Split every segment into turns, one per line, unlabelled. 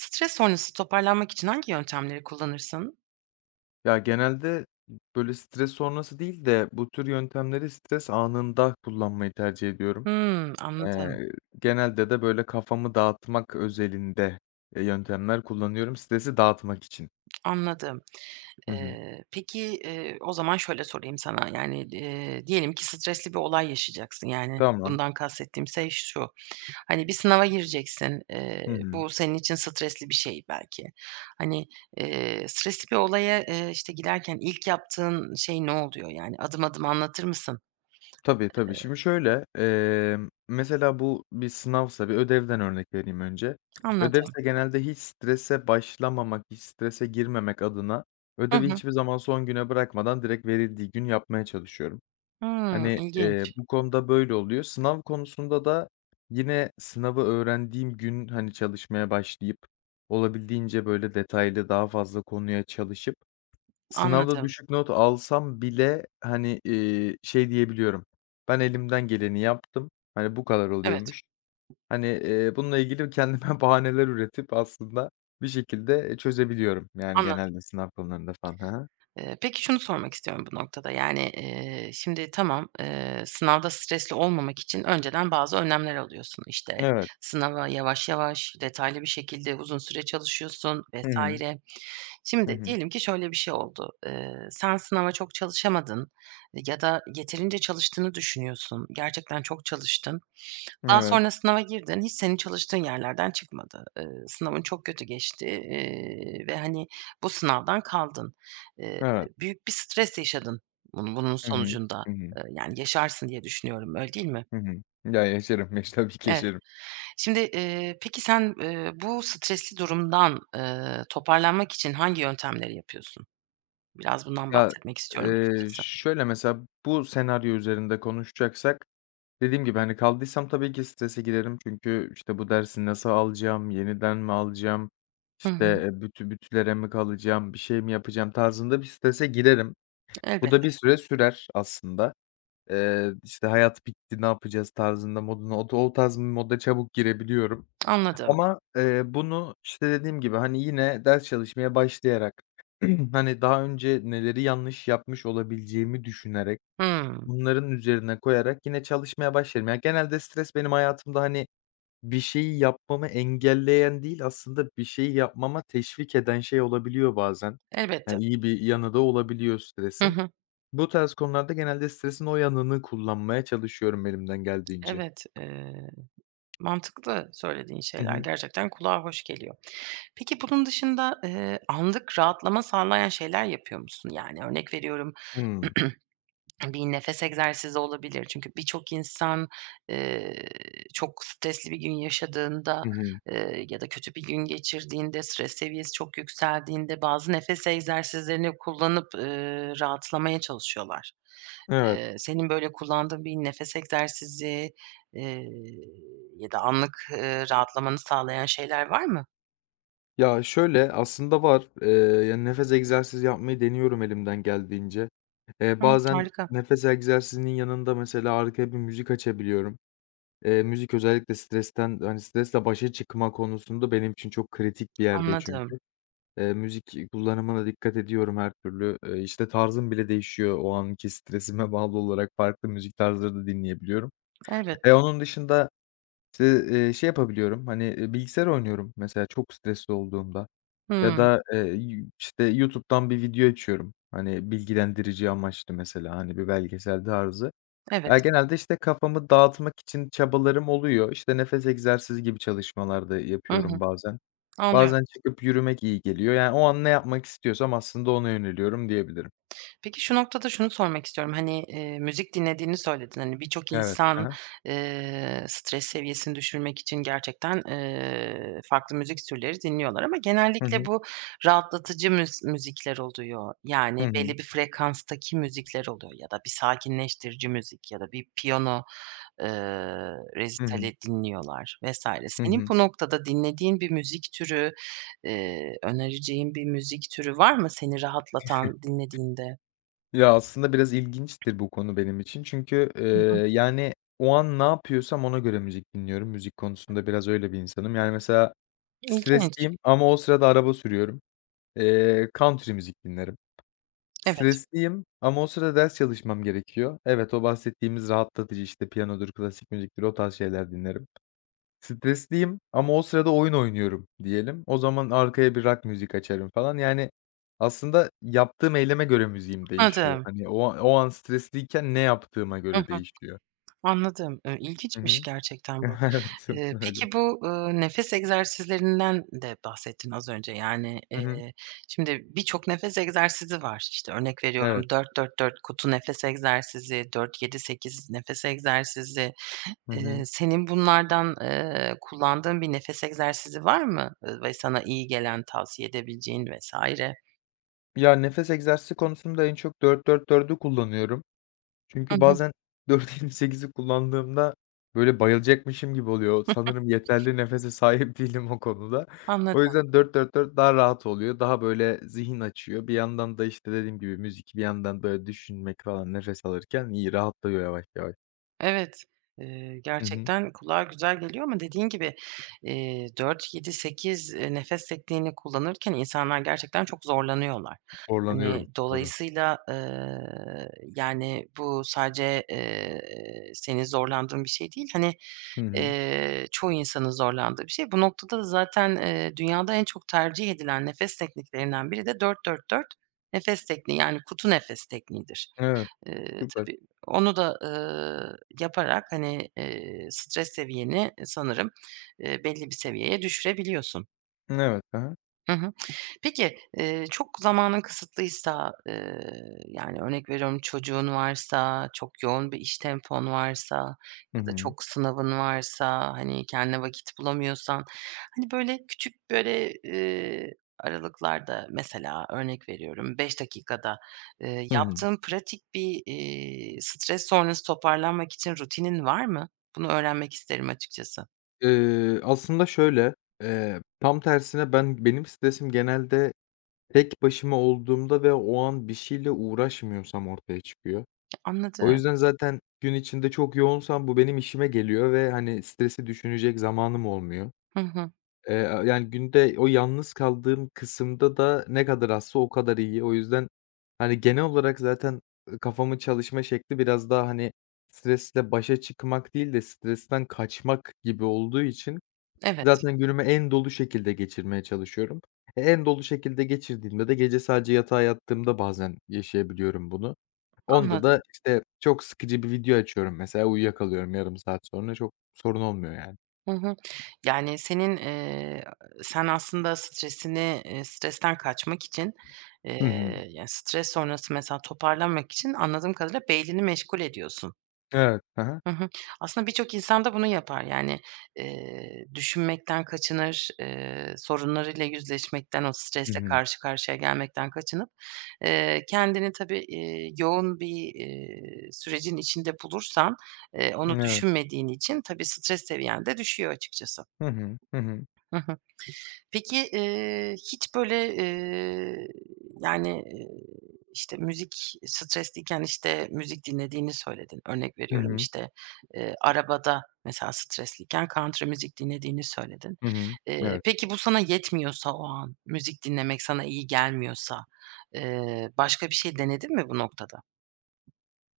Stres sonrası toparlanmak için hangi yöntemleri kullanırsın?
Ya, genelde, böyle, stres sonrası değil de bu tür yöntemleri stres anında kullanmayı tercih ediyorum.
Hımm. Anladım.
Eee, genelde de, böyle, kafamı dağıtmak özelinde, eee, yöntemler kullanıyorum stresi dağıtmak için.
Anladım.
Hı hı.
Eee, peki, eee, o zaman şöyle sorayım sana: Yani, eee, diyelim ki stresli bir olay yaşayacaksın. Yani,
Tamam.
bundan kastettiğim şey şu, hani, bir sınava gireceksin, eee,
Hı hı.
bu senin için stresli bir şey belki. Hani, eee, stresli bir olaya, eee, işte, girerken ilk yaptığın şey ne oluyor yani? Adım adım anlatır mısın?
Tabii, tabii. Şimdi,
Eee
şöyle: Emm, mesela bu bir sınavsa Bir ödevden örnek vereyim önce.
Anladım.
Ödevse genelde hiç strese başlamamak, hiç strese girmemek adına
Hı
ödevi
hı.
hiçbir zaman son güne bırakmadan direkt verildiği gün yapmaya çalışıyorum.
Hıı,
Hani, eee,
ilginç.
bu konuda böyle oluyor. Sınav konusunda da yine sınavı öğrendiğim gün, hani, çalışmaya başlayıp olabildiğince, böyle, detaylı, daha fazla konuya çalışıp sınavda
Anladım.
düşük not alsam bile, hani, eee, şey diyebiliyorum, "Ben elimden geleni yaptım. Hani, bu kadar
Evet.
oluyormuş." Hani, eee, bununla ilgili kendime bahaneler üretip aslında bir şekilde, eee, çözebiliyorum, yani,
Anladım.
genelde sınav konularında falan. Hı hı.
Eee, peki şunu sormak istiyorum bu noktada: Yani, eee, şimdi, tamam, eee, sınavda stresli olmamak için önceden bazı önlemler alıyorsun. İşte,
Evet.
sınava yavaş yavaş, detaylı bir şekilde uzun süre çalışıyorsun
Hı
vs.
hı. Hı
Şimdi,
hı.
diyelim ki şöyle bir şey oldu: Eee, sen sınava çok çalışamadın ya da yeterince çalıştığını düşünüyorsun. Gerçekten çok çalıştın. Daha
Evet.
sonra sınava girdin. Hiç senin çalıştığın yerlerden çıkmadı. Eee, sınavın çok kötü geçti, eee, ve hani bu sınavdan kaldın. Eee,
Evet.
büyük bir stres yaşadın bun bunun
Hı hı,
sonucunda,
hı hı.
eee, yani, yaşarsın diye düşünüyorum, öyle değil mi?
Hı hı, ya, yaşarım. Yaş tabii ki
Evet.
yaşarım.
Şimdi, eee, peki sen, eee, bu stresli durumdan, eee, toparlanmak için hangi yöntemleri yapıyorsun? Biraz bundan
Ya,
bahsetmek istiyorum
eee,
açıkçası.
şöyle mesela, bu senaryo üzerinde konuşacaksak dediğim gibi, hani, kaldıysam tabii ki strese girerim. Çünkü, işte, "Bu dersi nasıl alacağım, yeniden mi alacağım,
Hı
işte,
hı.
eee, büt bütlere mi kalacağım, bir şey mi yapacağım?" tarzında bir strese girerim. Bu da
Elbette.
bir süre sürer aslında. Eee, işte, "Hayat bitti. Ne yapacağız?" tarzında, modunda otu o tarz bir moda çabuk girebiliyorum.
Anladım.
Ama, eee, bunu, işte, dediğim gibi, hani, yine ders çalışmaya başlayarak, hani, daha önce neleri yanlış yapmış olabileceğimi düşünerek,
Hımm.
bunların üzerine koyarak yine çalışmaya başlarım. Genelde stres benim hayatımda, hani, bir şeyi yapmamı engelleyen değil, aslında bir şeyi yapmama teşvik eden şey olabiliyor bazen. Ya,
Elbette.
iyi bir yanı da olabiliyor
Hı
stresin.
hı.
Bu tarz konularda genelde stresin o yanını kullanmaya çalışıyorum elimden geldiğince.
Evet. Eee, mantıklı da söylediğin
Hı
şeyler.
hı.
Gerçekten kulağa hoş geliyor. Peki, bunun dışında, eee, anlık rahatlama sağlayan şeyler yapıyor musun? Yani, örnek veriyorum,
Hımm.
bir nefes egzersizi olabilir çünkü birçok insan, eee, çok stresli bir gün yaşadığında,
Hı hı.
eee, ya da kötü bir gün geçirdiğinde, stres seviyesi çok yükseldiğinde bazı nefes egzersizlerini kullanıp, eee, rahatlamaya çalışıyorlar.
Evet.
Eee, senin böyle kullandığın bir nefes egzersizi, eee, ya da anlık, eee, rahatlamanı sağlayan şeyler var mı?
Ya, şöyle, aslında var. Eee, yani, nefes egzersizi yapmayı deniyorum elimden geldiğince. Eee,
Hımm.
bazen
Harika.
nefes egzersizinin yanında mesela arkaya bir müzik açabiliyorum. Eee, müzik özellikle stresten, hani, stresle başa çıkma konusunda benim için çok kritik bir yerde
Anladım.
çünkü. Eee, müzik, iii, kullanımına dikkat ediyorum her türlü, eee, işte, tarzım bile değişiyor. O anki stresime bağlı olarak farklı müzik tarzları da dinleyebiliyorum.
Evet.
Eee, onun dışında, işte, eee, şey yapabiliyorum, hani, eee, bilgisayar oynuyorum mesela çok stresli olduğumda ya
Hımm.
da, eee, işte, YouTube'dan bir video açıyorum. Hani, bilgilendirici amaçlı mesela, hani, bir belgesel tarzı.
Evet.
Ya, genelde, işte, kafamı dağıtmak için çabalarım oluyor. İşte, nefes egzersizi gibi çalışmalar da
Hı
yapıyorum
hı.
bazen.
Anlıyorum.
Bazen çıkıp yürümek iyi geliyor, yani, o an ne yapmak istiyorsam aslında ona yöneliyorum diyebilirim.
Peki, şu noktada şunu sormak istiyorum. Hani, eee, müzik dinlediğini söyledin. Hani, birçok
Evet. Hı
insan,
hı.
eee, stres seviyesini düşürmek için gerçekten, eee, farklı müzik türleri dinliyorlar ama
Hı
genellikle
hı.
bu rahatlatıcı müz müzikler oluyor. Yani
Hı hı.
belli bir frekanstaki müzikler oluyor ya da bir sakinleştirici müzik ya da bir piyano, eee,
Hı hı.
resitali dinliyorlar vs.
Hı
Senin
hı.
bu noktada dinlediğin bir müzik türü, eee, önereceğin bir müzik türü var mı seni rahatlatan dinlediğinde?
Ya, aslında biraz ilginçtir bu konu benim için çünkü, eee,
Hı hı.
yani, o an ne yapıyorsam ona göre müzik dinliyorum. Müzik konusunda biraz öyle bir insanım. Yani mesela
İlginç.
stresliyim ama o sırada araba sürüyorum. Eee, country müzik dinlerim.
Evet.
Stresliyim ama o sırada ders çalışmam gerekiyor. Evet, o bahsettiğimiz rahatlatıcı, işte, piyanodur, klasik müziktir, o tarz şeyler dinlerim. Stresliyim ama o sırada oyun oynuyorum diyelim. O zaman arkaya bir rock müzik açarım falan yani aslında yaptığım eyleme göre müziğim değişiyor.
Adım.
Hani, o an o an stresliyken ne yaptığıma
Hı
göre
hı.
değişiyor.
Anladım, ııı,
Hı
ilginçmiş
hı.
gerçekten bu.
Evet,
Eee,
öyle.
peki, bu, ııı, nefes egzersizlerinden de bahsettin az önce. Yani,
Hı hı.
eee, şimdi birçok nefes egzersizi var. İşte, örnek
Evet.
veriyorum 4-4-4 "kutu nefes egzersizi", 4-7- 8 nefes egzersizi.
Hı
Eee,
hı.
senin bunlardan, eee, kullandığın bir nefes egzersizi var mı, ııı, ve sana iyi gelen, tavsiye edebileceğin vs.?
Ya, nefes egzersizi konusunda en çok 4-4-4'ü kullanıyorum.
Hı
Çünkü
hı.
bazen 4-7-8'i kullandığımda, böyle, bayılacakmışım gibi oluyor. Sanırım yeterli nefese sahip değilim o konuda.
Anladım.
O yüzden 4-4-4 daha rahat oluyor. Daha, böyle, zihin açıyor. Bir yandan da, işte, dediğim gibi, müzik, bir yandan da düşünmek falan nefes alırken iyi, rahatlıyor yavaş yavaş.
Evet. Eee,
Hı hı.
gerçekten kulağa güzel geliyor ama dediğin gibi, eee, 4-7-8, eee, nefes tekniğini kullanırken insanlar gerçekten çok zorlanıyorlar. Hani,
Zorlanıyorum. Doğru.
dolayısıyla, eee, yani bu sadece, eee, senin zorlandığın bir şey değil. Hani,
Hı hı.
eee, çoğu insanın zorlandığı bir şey. Bu noktada da zaten, eee, dünyada en çok tercih edilen nefes tekniklerinden biri de 4-4-4 nefes tekniği yani "kutu nefes tekniğidir."
Evet.
Eee,
Süper.
tabii onu da, ııı, yaparak, hani, eee, stres seviyeni sanırım, eee, belli bir seviyeye düşürebiliyorsun.
Evet. Hı hı.
Hı hı. Peki, eee, çok zamanın kısıtlıysa, ııı, yani, örnek veriyorum çocuğun varsa, çok yoğun bir iş tempon varsa
Hı
ya da
hı.
çok sınavın varsa, hani, kendine vakit bulamıyorsan, hani, böyle, küçük, böyle, ııı, aralıklarda mesela, örnek veriyorum 5 dakikada, ııı,
Hı hı.
yaptığın pratik bir, iii, stres sonrası toparlanmak için rutinin var mı? Bunu öğrenmek isterim açıkçası.
Iıı, aslında şöyle, eee, tam tersine ben benim stresim genelde tek başıma olduğumda ve o an bir şeyle uğraşmıyorsam ortaya çıkıyor. O
Anladım.
yüzden zaten gün içinde çok yoğunsam bu benim işime geliyor ve, hani, stresi düşünecek zamanım olmuyor.
Hı hı.
Eee, aaa, yani, günde o yalnız kaldığım kısımda da ne kadar azsa o kadar iyi. O yüzden, hani, genel olarak zaten, ııı, kafamın çalışma şekli biraz daha, hani, stresle başa çıkmak değil de stresten kaçmak gibi olduğu için
Evet.
zaten günümü en dolu şekilde geçirmeye çalışıyorum. E, en dolu şekilde geçirdiğimde de gece sadece yatağa yattığımda bazen yaşayabiliyorum bunu. Onda
Anladım.
da, işte, çok sıkıcı bir video açıyorum, mesela, uyuyakalıyorum yarım saat sonra. Çok sorun olmuyor, yani.
Hı hı. Yani, senin, ııı, sen aslında stresini, ııı, stresten kaçmak için, ııı,
Hı hı.
yani, stres sonrası mesela toparlanmak için anladığım kadarıyla, beynini meşgul ediyorsun.
Evet, hı hı.
Hı hı. Aslında birçok insan da bunu yapar. Yani, ııı, düşünmekten kaçınır, ııı, sorunlarıyla yüzleşmekten, o
I
stresle
hı.
karşı karşıya gelmekten kaçınıp, eee, kendini tabii, iii, yoğun bir, iii, sürecin içinde bulursan, ııı, onu
Evet.
düşünmediğin için tabii stres seviyen de düşüyor açıkçası.
Hı hı. Hı hı.
Hı hı. Peki, ııı, hiç böyle, ııı, yani, ııı, işte, müzik stresliyken, işte, müzik dinlediğini söyledin. Örnek
Hı
veriyorum,
hı.
işte, ııı, arabada, mesela, stresliyken country müzik dinlediğini söyledin.
Hı hı,
Eee,
evet.
peki, bu sana yetmiyorsa o an, müzik dinlemek sana iyi gelmiyorsa, ııı, başka bir şey denedin mi bu noktada?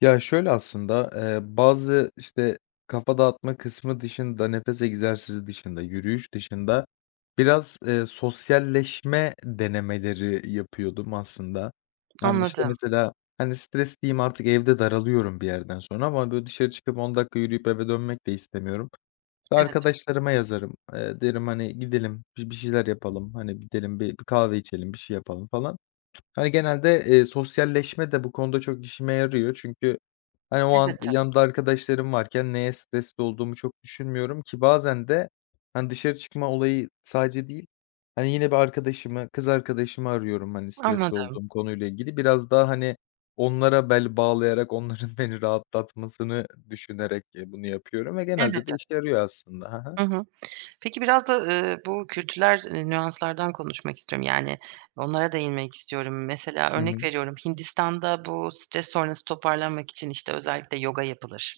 Ya, şöyle aslında, eee, bazı, işte, kafa dağıtma kısmı dışında, nefes egzersizi dışında, yürüyüş dışında biraz, eee, sosyalleşme denemeleri yapıyordum aslında. Ben bir, işte,
Anladım.
mesela, hani, stresliyim artık evde daralıyorum bir yerden sonra ama, böyle, dışarı çıkıp 10 dakika yürüyüp eve dönmek de istemiyorum.
Evet.
Arkadaşlarıma yazarım, eee, derim: "Hani, gidelim bi bir şeyler yapalım, hani gidelim bir bir kahve içelim, bir şey yapalım falan." Hani, genelde, eee, sosyalleşme de bu konuda çok işime yarıyor çünkü, hani, o an
Elbette.
yanımda arkadaşlarım varken neye stresli olduğumu çok düşünmüyorum ki bazen de, hani, dışarı çıkma olayı sadece değil, hani, yine bir arkadaşımı, kız arkadaşımı arıyorum, hani, stresli
Anladım.
olduğum konuyla ilgili. Biraz daha, hani, onlara bel bağlayarak, onların beni rahatlatmasını düşünerek, eee, bunu yapıyorum ve genelde de
Elbette.
işe yarıyor aslında. Ha ha.
Hı hı. Peki, biraz da, ııı, bu kültürel nüanslardan konuşmak istiyorum. Yani, onlara değinmek istiyorum. Mesela,
Hı
örnek
hı.
veriyorum Hindistan'da bu stres sonrası toparlanmak için, işte, özellikle yoga yapılır.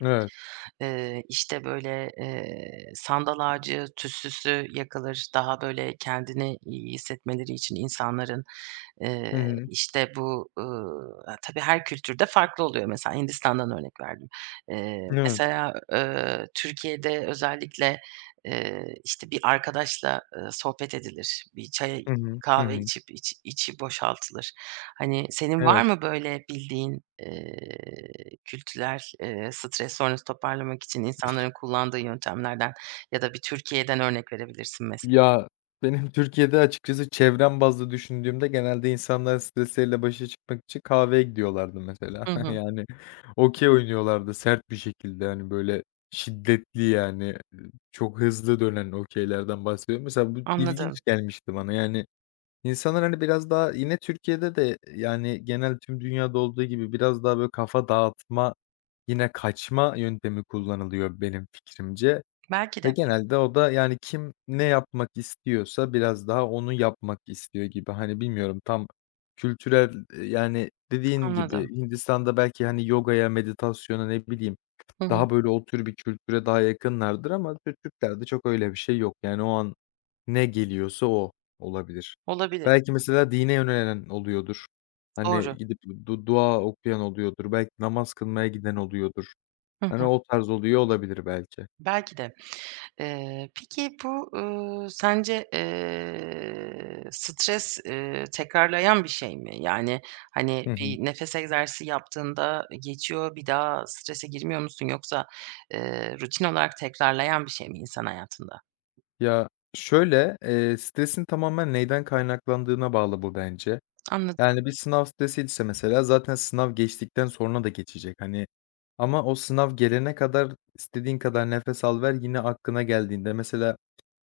Evet.
Eee, işte, böyle, eee, sandal ağacı tütsüsü yakılır daha, böyle, kendini iyi hissetmeleri için insanların. Eee,
Hı hı.
işte bu, ııı, tabii, her kültürde farklı oluyor. Mesela, Hindistan'dan örnek verdim. Eee,
Evet.
mesela, ııı, Türkiye'de özellikle, eee, işte, bir arkadaşla, ııı, sohbet edilir. Bir çaya
Hı hı. Hı
kahve
hı.
içip içi içi boşaltılır. Hani, senin var
Evet.
mı böyle bildiğin, eee, kültürel, eee, stres sonrası toparlamak için insanların kullandığı yöntemlerden ya da bir Türkiye'den örnek verebilirsin, mese
Ya, benim Türkiye'de açıkçası çevrem bazlı düşündüğümde, genelde insanlar stresleriyle başa çıkmak için kahveye gidiyorlardı mesela.
Hı hı.
Yani, okey oynuyorlardı sert bir şekilde, hani, böyle, şiddetli yani çok hızlı dönen okeylerden bahsediyorum. Mesela bu ilginç
Anladım.
gelmişti bana, yani, insanlar, hani, biraz daha yine Türkiye'de de, yani, genel tüm dünyada olduğu gibi biraz daha, böyle, kafa dağıtma, yine kaçma yöntemi kullanılıyor benim fikrimce
Belki
ve
de.
genelde o da, yani, kim ne yapmak istiyorsa biraz daha onu yapmak istiyor gibi. Hani, bilmiyorum, tam kültürel eee, yani, dediğin gibi,
Anladım.
Hindistan'da belki, hani, yogaya, meditasyona, ne bileyim,
Hı hı.
daha, böyle, o tür bir kültüre daha yakınlardır ama Türk Türklerde çok öyle bir şey yok yani o an ne geliyorsa o olabilir.
Olabilir.
Belki mesela dine yönelen oluyordur, hani,
Doğru.
gidip du dua okuyan oluyordur, belki namaz kılmaya giden oluyordur.
Hı
Hani,
hı.
o tarz oluyor olabilir belki.
Belki de. Eee, peki, bu, ııı, sence, eee, stres, eee, tekrarlayan bir şey mi? Yani,
Hı
hani,
hı.
bir nefes egzersizi yaptığında geçiyor, bir daha strese girmiyor musun yoksa, eee, rutin olarak tekrarlayan bir şey mi insan hayatında?
Ya, şöyle, eee, stresin tamamen neden kaynaklandığına bağlı bu bence.
Anladı
Yani, bir sınav stresiyse mesela zaten sınav geçtikten sonra da geçecek, hani, ama o sınav gelene kadar istediğin kadar nefes al, ver yine aklına geldiğinde mesela,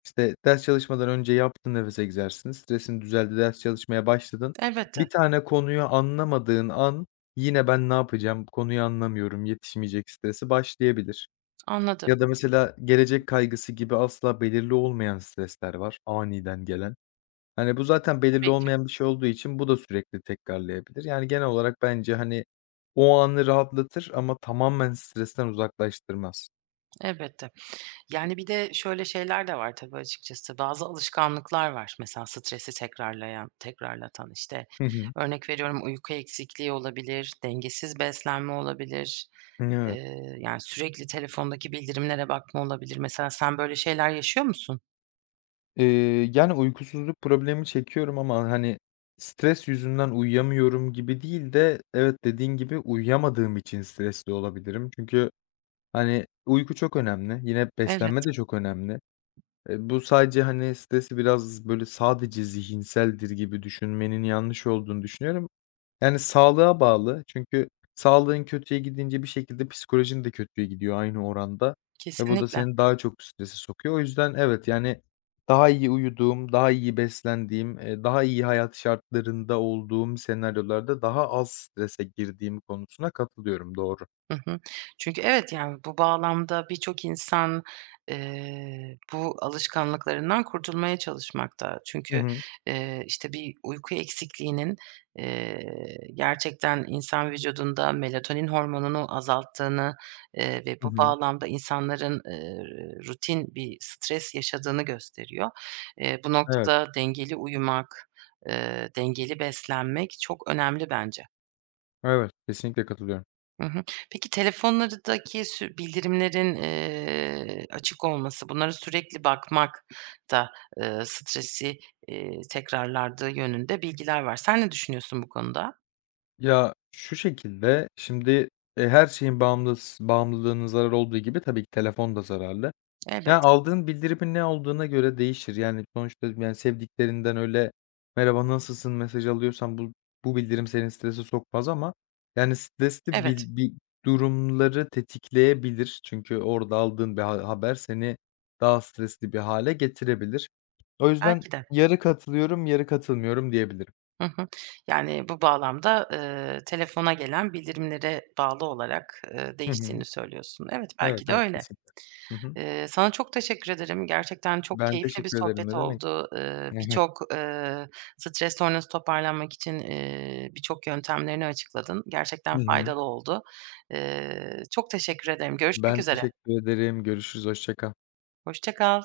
işte, ders çalışmadan önce yaptın nefes egzersizini, stresin düzeldi, ders çalışmaya başladın; 1
Elbette.
tane konuyu anlamadığın an yine: "Ben ne yapacağım? Bu konuyu anlamıyorum, yetişmeyecek." stresi başlayabilir.
Anladım.
Ya da mesela gelecek kaygısı gibi asla belirli olmayan stresler var, aniden gelen. Hani, bu zaten belirli
Tabii ki.
olmayan bir şey olduğu için bu da sürekli tekrarlayabilir. Yani genel olarak bence, hani, o anı rahatlatır ama tamamen stresten uzaklaştırmaz.
Elbette. Yani, bir de şöyle şeyler de var tabii açıkçası. Bazı alışkanlıklar var mesela stresi tekrarlayan tekrarlatan; işte,
Hı hı.
örnek veriyorum uyku eksikliği olabilir, dengesiz beslenme olabilir,
Evet.
eee, yani, sürekli telefondaki bildirimlere bakma olabilir. Mesela sen böyle şeyler yaşıyor musun?
Eee, yani, uykusuzluk problemi çekiyorum ama, hani, stres yüzünden uyuyamıyorum gibi değil de evet, dediğin gibi, uyuyamadığım için stresli olabilirim. Çünkü, hani, uyku çok önemli, yine beslenme
Elbette.
de çok önemli. Eee, bu sadece, hani, stresi biraz, böyle, sadece zihinseldir gibi düşünmenin yanlış olduğunu düşünüyorum. Yani sağlığa bağlı çünkü sağlığın kötüye gidince bir şekilde psikolojin de kötüye gidiyor aynı oranda ve bu da
Kesinlikle.
seni daha çok strese sokuyor. O yüzden evet, yani, daha iyi uyuduğum, daha iyi beslendiğim, eee, daha iyi hayat şartlarında olduğum senaryolarda daha az strese girdiğim konusuna katılıyorum, doğru.
Hı hı. Çünkü evet, yani, bu bağlamda birçok insan, eee, bu alışkanlıklarından kurtulmaya çalışmakta.
Hı
Çünkü,
hı.
eee, işte, bir uyku eksikliğinin, eee, gerçekten insan vücudunda melatonin hormonunu azalttığını, eee, ve
Hı
bu
hı.
bağlamda insanların, eee, rutin bir stres yaşadığını gösteriyor. Eee, bu
Evet.
noktada dengeli uyumak, eee, dengeli beslenmek çok önemli bence.
Evet. Kesinlikle katılıyorum.
Hı hı. Peki, telefonlardaki sü bildirimlerin, eee, açık olması, bunlara sürekli bakmak da, ııı, stresi, iii, tekrarladığı yönünde bilgiler var. Sen ne düşünüyorsun bu konuda?
Ya, şu şekilde, şimdi, eee, her şeyin bağımlıs bağımlılığının zarar olduğu gibi tabii ki telefon da zararlı. Ya,
Elbette.
aldığın bildirimin ne olduğuna göre değişir. Yani, sonuçta, yani, sevdiklerinden öyle, “Merhaba, nasılsın?” mesajı alıyorsan bu bu bildirim seni strese sokmaz ama, yani, stresli
Evet.
bil bir durumları tetikleyebilir. Çünkü orada aldığın bir ha haber seni daha stresli bir hâle getirebilir. O yüzden
Belki de.
yarı katılıyorum, yarı katılmıyorum diyebilirim.
Hı hı. Yani, bu bağlamda, ııı, telefona gelen bildirimlere bağlı olarak, ııı,
Hı hı.
değiştiğini söylüyorsun. Evet,
Evet,
belki de
evet,
öyle.
kesinlikle. Hı hı.
Eee, sana çok teşekkür ederim. Gerçekten çok
Ben
keyifli bir
teşekkür ederim,
sohbet
ne demek.
oldu. Iıı,
[unintelligible]
birçok, ııı, stres sonrası toparlanmak için, iii, birçok yöntemlerini açıkladın.
I
Gerçekten
hı.
faydalı oldu. Eee, çok teşekkür ederim. Görüşmek
Ben
üzere.
teşekkür ederim. Görüşürüz, hoşça kal.
Hoşça kal.